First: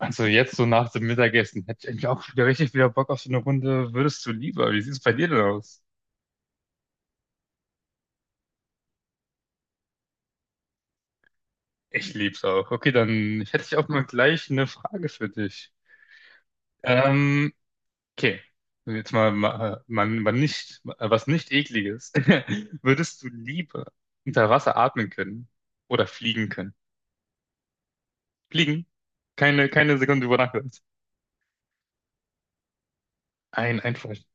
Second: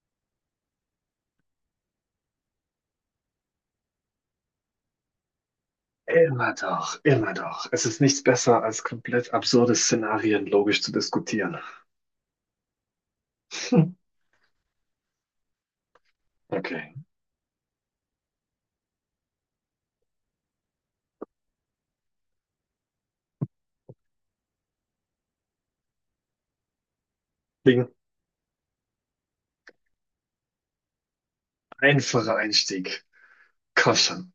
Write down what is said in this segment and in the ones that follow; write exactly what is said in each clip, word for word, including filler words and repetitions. Also jetzt so nach dem Mittagessen hätte ich eigentlich auch wieder richtig wieder Bock auf so eine Runde. Würdest du lieber? Wie sieht es bei dir denn aus? Immer doch, immer doch. Es ist nichts besser, als komplett absurde Szenarien logisch zu diskutieren. Ich lieb's auch. Okay, dann hätte ich auch Hm. mal gleich eine Frage für dich. Okay. Ähm, okay. Jetzt mal, mal, mal, mal nicht, was nicht Ekliges. Würdest du lieber unter Wasser atmen können oder fliegen können? Ding, Fliegen? Keine, keine Sekunde über Nacht. einfacher Einstieg. Ein, Komm einfach. schon.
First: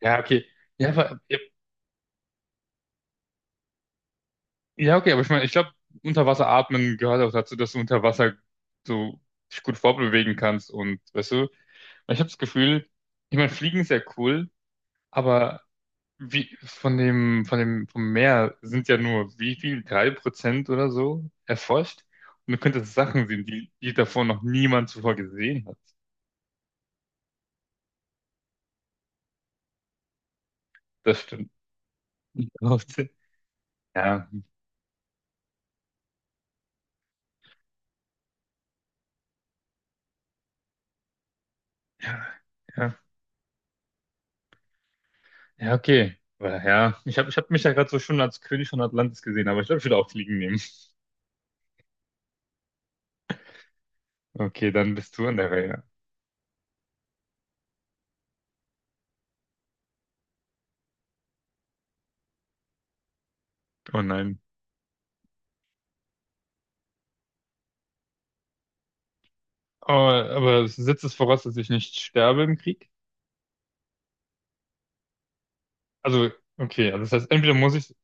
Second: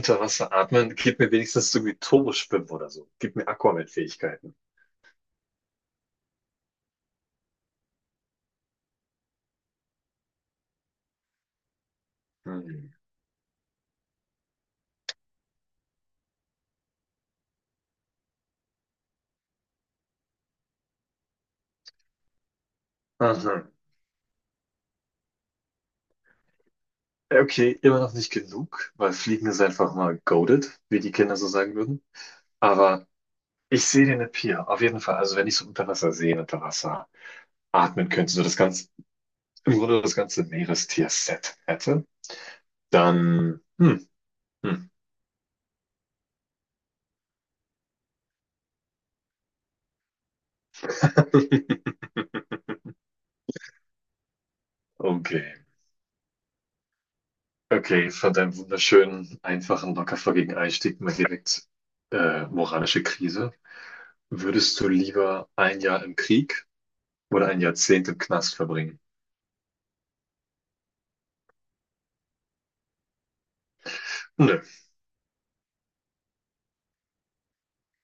Ja, okay. Wasser Ja, atmen, gib aber mir ja, wenigstens so wie Turboschwimmen oder so. Gib mir Aquaman-Fähigkeiten. ja, okay, aber ich meine, ich glaube, Unterwasser atmen gehört auch dazu, dass du unter Wasser so dich gut vorbewegen kannst und weißt du, weil ich habe das Gefühl, Hm. ich meine, Fliegen ist ja cool, aber wie von dem, von dem, vom Meer sind ja nur wie viel, drei Prozent oder so erforscht. Und du könntest Sachen sehen, Aha. die, die davor noch niemand zuvor gesehen hat. Okay, immer noch nicht genug, weil Fliegen ist einfach mal goated, wie die Das Kinder so stimmt. sagen würden. Aber ich sehe den Ja, Appeal, auf jeden Fall. Also wenn ich so unter Wasser sehen, unter Wasser atmen könnte, so das ganze, im Grunde das ganze Meerestier-Set hätte, ja, ja, Dann, hm, hm. ja, okay. Aber ja, ich habe ich hab mich ja gerade so schon als König von Atlantis gesehen, aber ich glaube, ich würde auch Fliegen nehmen. Okay, dann bist du an der Okay. Reihe. Okay, von deinem wunderschönen, einfachen, locker flockigen Einstieg mal direkt äh, moralische Krise. Oh nein. Würdest du lieber ein Jahr im Krieg oder ein Jahrzehnt im Knast verbringen? Oh, aber es setzt es voraus, dass ich nicht sterbe im Krieg? Nö. Also, okay, also das heißt, entweder muss ich,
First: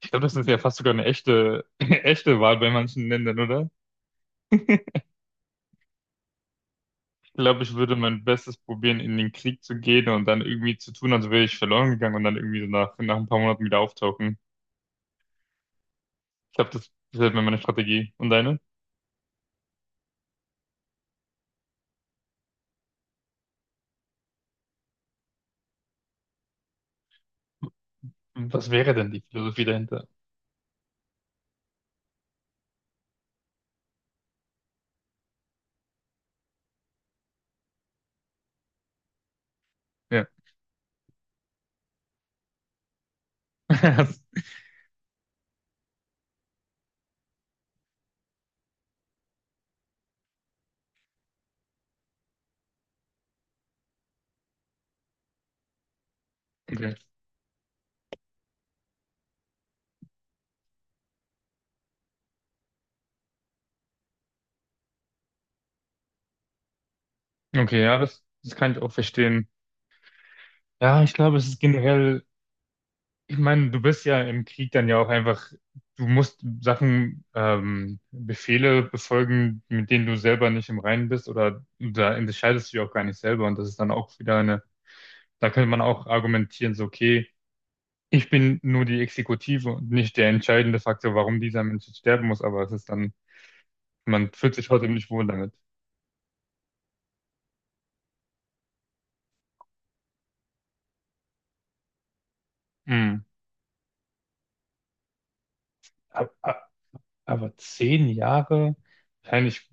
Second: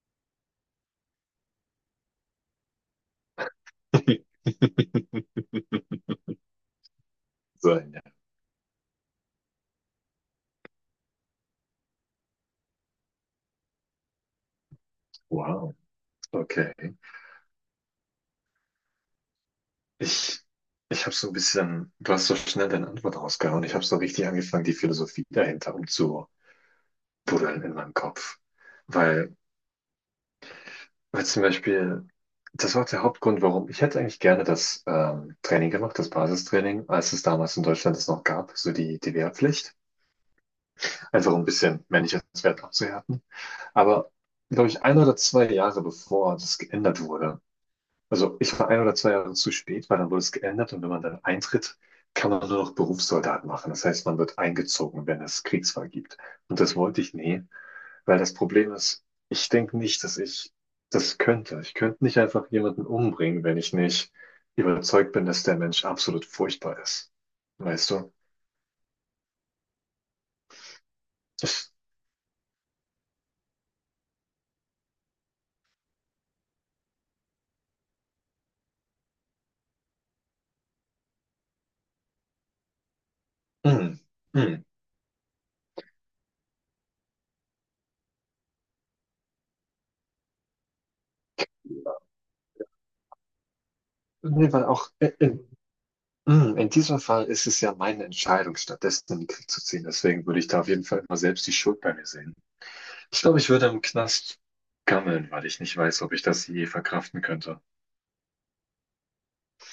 ich glaube, das ist ja fast sogar eine echte, eine echte Wahl bei manchen Ländern, oder? Ich glaube, So ich ein würde Jahr. mein Bestes probieren, in den Krieg zu gehen und dann irgendwie zu tun, als wäre ich verloren gegangen und dann irgendwie so nach, nach ein paar Monaten wieder auftauchen. Wow. Ich glaube, Okay. das wäre meine Strategie. Und deine? Ich, ich habe so ein bisschen, du hast so schnell deine Antwort rausgehauen. Ich habe so richtig angefangen, die Philosophie dahinter umzubuddeln in meinem Kopf. Was wäre denn die Weil Philosophie dahinter? Weil zum Beispiel, das war auch der Hauptgrund, warum ich hätte eigentlich gerne das ähm, Training gemacht, das Basistraining, als es damals in Deutschland es noch gab, so die, die Wehrpflicht, Ja. einfach um ein bisschen männliches Wert abzuhärten. Aber, glaube ich, ein oder zwei Jahre bevor das geändert wurde, also ich war ein oder zwei Jahre zu spät, weil dann wurde es geändert und wenn man dann eintritt, kann man nur noch Berufssoldat machen. Das heißt, man wird eingezogen, wenn es Kriegsfall gibt. Und das Okay, wollte ich nie. Weil das Problem ist, ich denke nicht, dass ich das könnte. Ich könnte nicht einfach jemanden umbringen, wenn ich nicht überzeugt bin, dass der Mensch absolut furchtbar ist. okay, Weißt ja, du? das, das kann ich auch verstehen. Ja, ich glaube, es ist Ich, generell. Ich meine, du bist ja im Krieg dann ja auch einfach, du musst Sachen, ähm, Befehle befolgen, mit denen du selber nicht im Reinen bist, oder da entscheidest du ja auch gar nicht selber und das ist dann mm, auch wieder eine, mm. da könnte man auch argumentieren, so, okay, ich bin nur die Exekutive und nicht der entscheidende Faktor, warum dieser Mensch jetzt sterben muss, aber es ist dann, man Nee, fühlt weil sich auch trotzdem nicht in, wohl in, damit. mm, in diesem Fall ist es ja meine Entscheidung, stattdessen in den Krieg zu ziehen. Deswegen würde ich da auf jeden Fall immer selbst die Schuld bei mir sehen. Hm. Ich glaube, ich würde im Knast gammeln, weil ich nicht weiß, ob ich Ab- das je ab- verkraften Aber könnte. zehn Jahre, wahrscheinlich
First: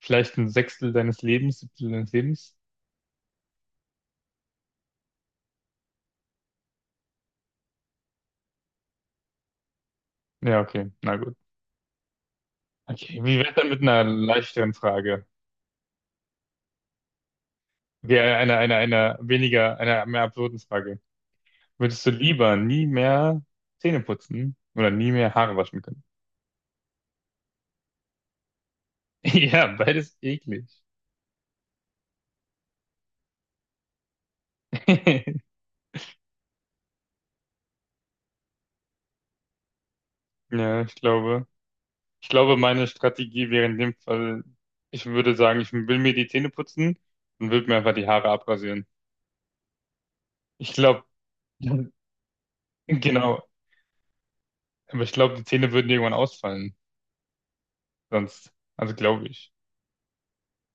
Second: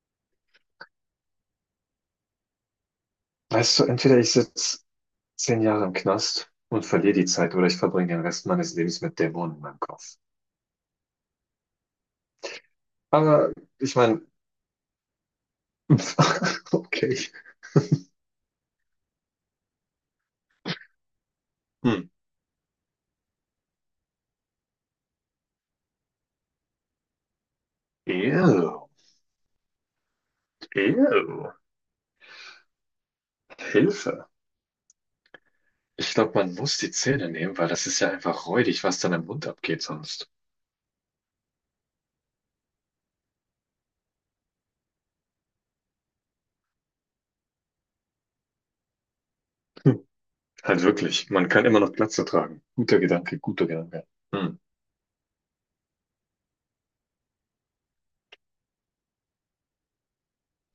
vielleicht ein Sechstel deines Lebens, Siebtel deines Lebens. Weißt du, entweder ich sitze zehn Jahre im Knast und verliere die Zeit oder ich verbringe den Rest meines Lebens mit Dämonen in meinem Kopf. Ja, okay, na, okay, wie wär's Aber dann mit ich einer meine, leichteren Frage? okay. Okay, einer, einer, einer weniger, einer mehr absurden Frage. Hm. Würdest du lieber nie mehr Zähne putzen oder nie mehr Haare waschen können? Ew, Ja, beides eklig. ew, Hilfe. Ich glaube, man muss die Zähne nehmen, weil das ist ja einfach räudig, was dann im Mund abgeht sonst. Ja, ich glaube, ich glaube, meine Strategie wäre in dem Fall, ich würde sagen, ich will mir die Zähne putzen und würde mir einfach die Haare abrasieren. Hm. Ich Halt glaube, wirklich, man kann immer noch Glatze tragen. Guter genau, Gedanke, guter Gedanke. Hm. aber ich glaube, die Zähne würden irgendwann ausfallen. Sonst, also glaube ich.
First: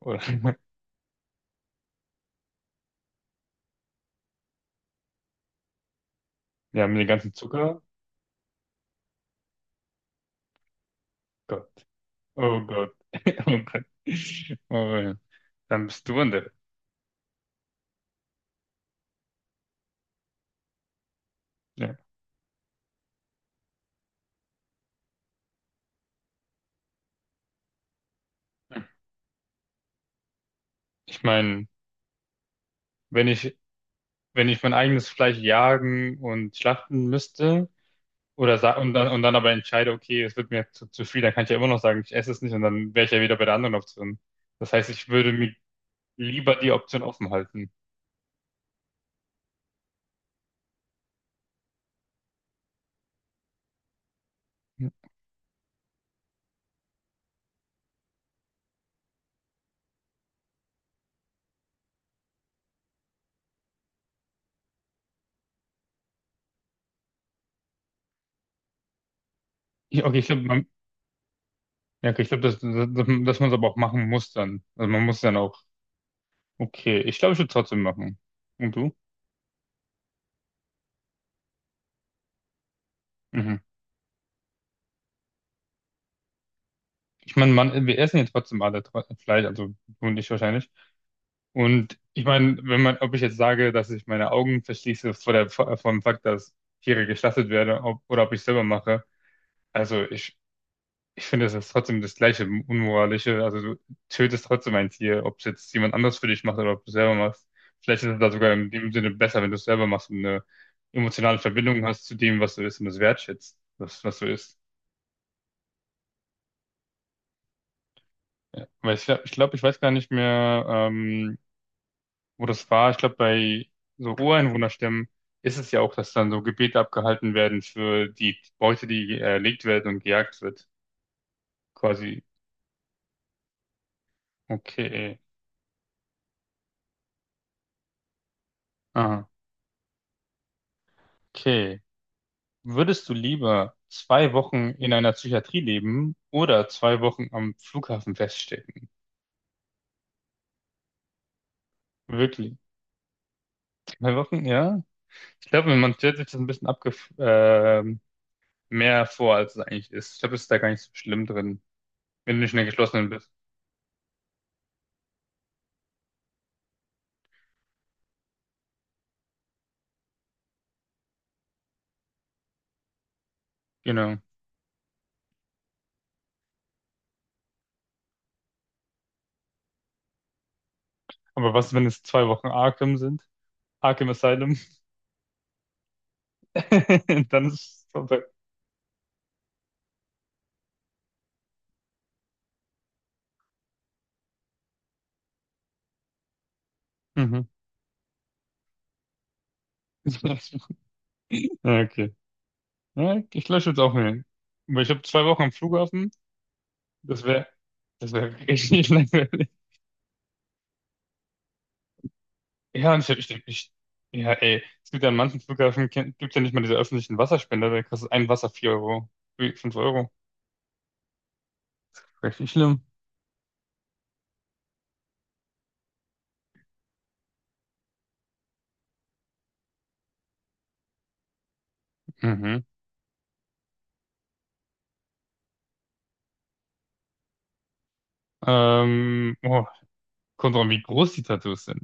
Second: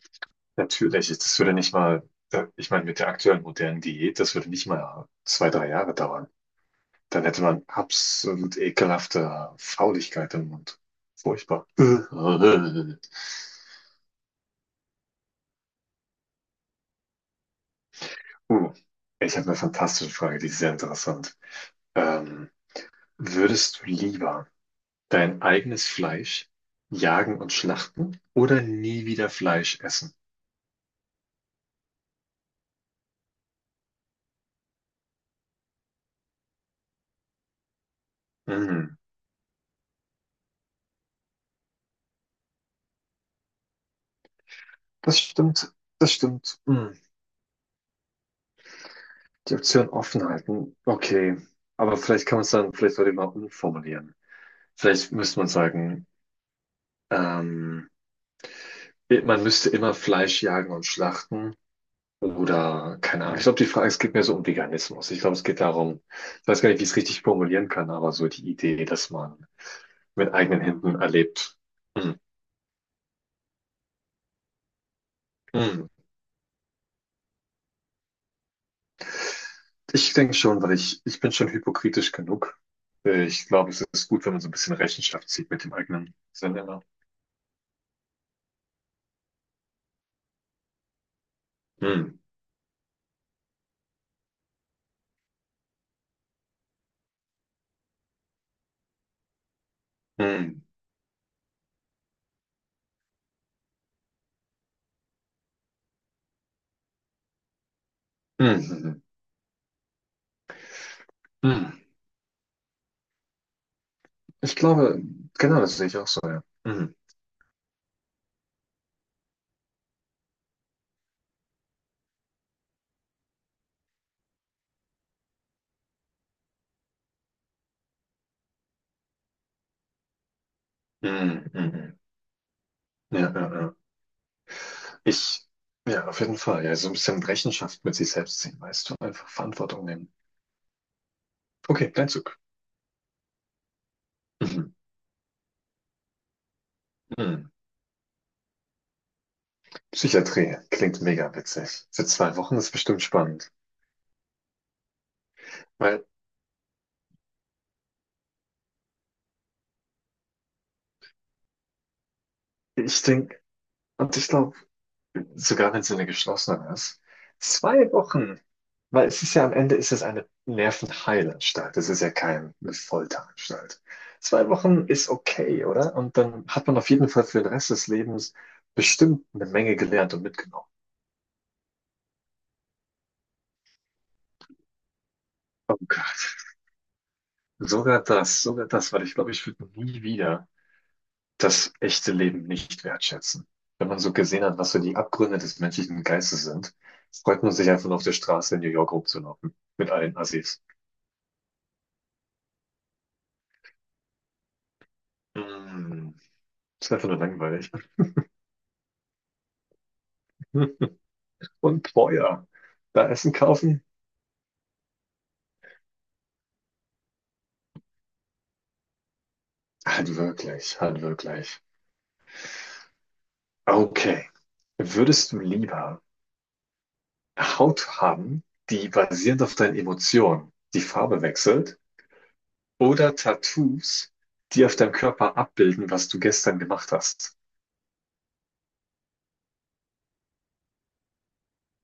Oder, Natürlich, das würde nicht mal, äh, ich meine, mit der aktuellen modernen Diät, das würde nicht mal zwei, drei Jahre dauern. ja, mit dem Dann ganzen hätte man Zucker. absolut ekelhafte Fauligkeit im Mund. Furchtbar. Oh Gott. Oh Gott. Oh, ja. Dann bist du an der. Uh, ich habe eine fantastische Frage, die ist sehr interessant. Ja. Ähm, würdest du lieber dein eigenes Fleisch jagen und schlachten oder nie wieder Fleisch essen? Ich meine, wenn ich, wenn ich mein eigenes Fleisch jagen und schlachten müsste oder sa- und Mhm. dann, und dann aber entscheide, okay, es wird mir zu, zu viel, dann kann ich ja immer noch sagen, ich esse es nicht und dann wäre ich ja wieder bei der anderen Option. Das heißt, ich Das würde mir stimmt, das lieber stimmt. die Mhm. Option offen halten. Die Option offen halten, okay. Aber vielleicht kann man es dann, vielleicht sollte man umformulieren. Vielleicht müsste man sagen, ähm, man müsste immer Fleisch jagen und schlachten. Oder, keine Ahnung. Ich glaube, die Frage, es geht mehr so um Veganismus. Ich glaube, es geht darum, ich weiß gar nicht, wie ich es richtig formulieren kann, aber so die Idee, dass man Ich, okay, ich mit glaube, eigenen man, Händen erlebt. ja, Hm, okay, ich glaube, dass, dass, dass man es aber auch machen muss dann. Also man muss dann auch, hm. okay, ich glaube, ich würde trotzdem machen. Und du? Ich denke schon, weil ich, ich bin schon hypokritisch genug. Äh, Ich Mhm. glaube, es ist gut, wenn man so ein bisschen Rechenschaft zieht mit dem eigenen Sinn immer. Ich meine, man, wir essen ja trotzdem alle tro- Fleisch, also du und ich wahrscheinlich. Und Hm, ich meine, wenn man, ob ich jetzt sage, dass ich meine Augen verschließe vor der, vor vor dem Fakt, dass Tiere geschlachtet werden, ob, oder ob ich selber mache, also ich, hm, ich finde, das ist trotzdem das gleiche Unmoralische. Also du tötest trotzdem ein Tier, ob es jetzt jemand anders für dich macht oder ob du selber machst. Vielleicht ist es da sogar hm, in hm, dem hm, Sinne besser, wenn du es selber machst und eine emotionale hm. Verbindung hast zu dem, was du isst und es wertschätzt, was, was du Ich isst. glaube, genau, das sehe ich auch so, ja. Hm, Ja, weil ich glaube, ich, glaub, ich weiß gar nicht mehr, ähm, wo das war, ich glaube, bei so Ureinwohnerstämmen ist es ja auch, dass dann so Gebete abgehalten werden für die Beute, die erlegt werden und gejagt wird. hm, hm, hm, hm. Quasi. Ja, ja, ja. Okay. Ich, ja, auf jeden Fall. Ja, so ein bisschen Rechenschaft mit sich selbst ziehen, weißt du? Ah, Einfach Verantwortung nehmen. okay. Okay, dein Zug. Würdest du lieber zwei Wochen Mhm. in einer Psychiatrie leben oder zwei Wochen Mhm. am Flughafen feststecken? Psychiatrie klingt mega witzig. Für zwei Wirklich? Wochen ist bestimmt spannend. Zwei Wochen, ja? Ich glaube, man Weil stellt sich das ein bisschen abge ähm, mehr vor, als es eigentlich ist. Ich glaube, es ist da gar nicht so schlimm drin, wenn du nicht in der ich geschlossenen bist. denke, und ich glaube, sogar wenn es eine geschlossene ist, zwei Wochen. Weil es ist ja am Ende ist es eine Nervenheilanstalt. Es ist ja keine Folteranstalt. Genau. Zwei Wochen ist okay, oder? Und dann hat man auf jeden Fall für den Rest des Lebens bestimmt eine Menge gelernt und mitgenommen. Aber was, wenn es zwei Wochen Arkham sind? Arkham Asylum. Dann ist es Sogar vorbei. das, sogar das, weil ich glaube, ich würde nie wieder das echte Leben nicht wertschätzen. Wenn man so gesehen hat, was so die Abgründe des menschlichen Geistes sind, freut Mhm. man sich einfach nur auf der Straße in New York rumzulaufen. Mit allen Assis. Ja, okay. Ja, ich lösche jetzt auch mal. Weil ich habe zwei Wochen am Flughafen. Mm, ist einfach nur Das wäre langweilig. das wär richtig langweilig. Und teuer. Ja, und ich, Da hab- ich, Essen denk, ich, kaufen? ja, ey. Es gibt ja an manchen Flughafen, gibt es ja nicht mal diese öffentlichen Wasserspender. Da kostet ein Wasser vier Euro, fünf Euro. Halt wirklich, halt wirklich. Richtig schlimm. Okay. Würdest du lieber Haut haben, die basierend auf deinen Emotionen die Farbe wechselt? Mhm. Oder Tattoos, die auf deinem Körper abbilden, was du gestern gemacht hast. Ähm, oh, kommt drauf an, wie groß die Tattoos sind.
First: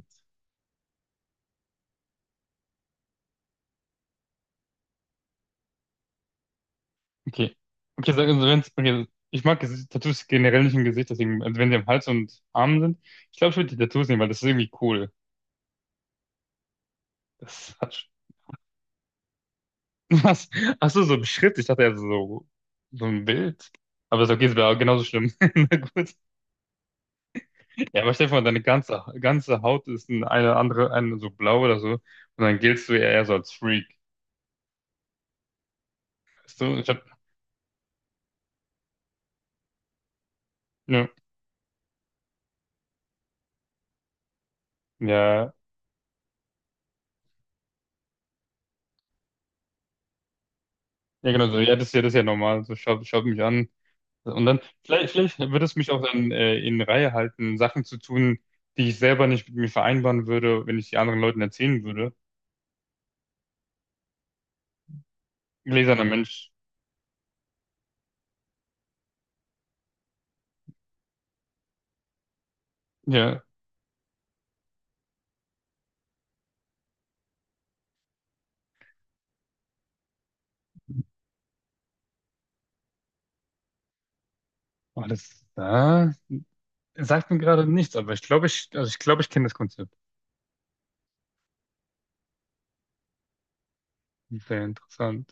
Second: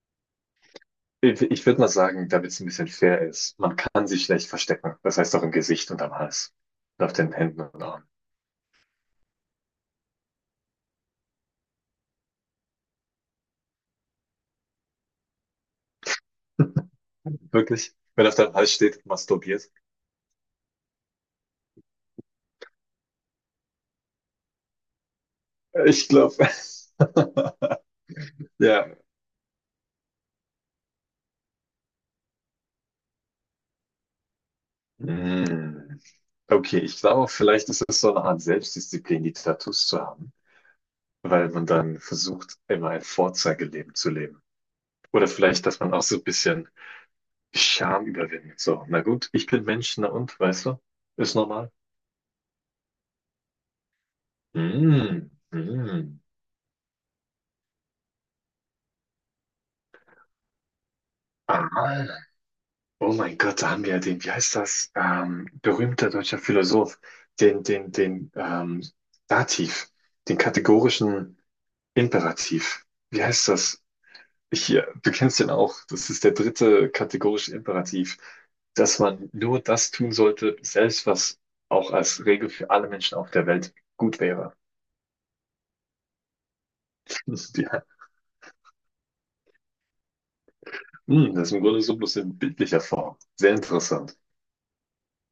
Ich, ich würde mal sagen, damit es ein bisschen fair ist, man kann sich schlecht verstecken. Das heißt auch im Gesicht und am Hals. Und auf den Okay. Händen und Armen. Okay, sag- also wenn's, okay, also ich mag Gesi- Tattoos generell nicht im Gesicht, deswegen, also wenn sie am Hals und Armen sind, ich glaube, ich würde die Tattoos nehmen, weil das ist irgendwie cool. Das Wirklich? hat Wenn auf deinem Hals steht, masturbiert. was. Ach so, so ein Schritt. Ich dachte ja so, so ein Bild. Aber ist okay, es wäre genauso schlimm. Na Ich gut. glaube, Ja, aber stell dir vor, deine ja. ganze, ganze Haut ist ein- eine andere, eine so blau oder so. Und dann giltst du ja eher so als Freak. Hm. Weißt du? Okay, Ich ich hab, glaube, vielleicht ist es so eine Art Selbstdisziplin, die Tattoos zu haben, ja, weil man dann versucht, immer ein Vorzeigeleben zu leben. Oder ja, vielleicht, dass man auch so ein bisschen Scham überwinden. So, na gut, ich bin Mensch, na und, weißt du? ja, Ist genau so. normal. Ja, das ist ja, das ist ja normal. So, schau, schau mich an. Und dann, vielleicht, Mm, vielleicht würde es mich auch mm. dann äh, in Reihe halten, Sachen zu tun, die ich selber nicht mit mir vereinbaren würde, wenn ich die anderen Leuten erzählen Ah, würde. oh mein Gott, da haben wir ja den, wie heißt das? Ähm, Gläserner berühmter deutscher Mensch. Philosoph, den, den, den ähm, Dativ, den kategorischen Imperativ. Wie Ja. heißt das? Hier, du kennst den auch. Das ist der dritte kategorische Imperativ, dass man nur das tun sollte, selbst was auch als Regel für alle Menschen auf der Welt gut wäre. Alles da. Sagt mir gerade Die nichts, aber ich glaube, ich, also ich glaube, ich kenne das Konzept. Hm, das ist im Grunde so bloß in bildlicher Form. Sehr interessant. Sehr interessant.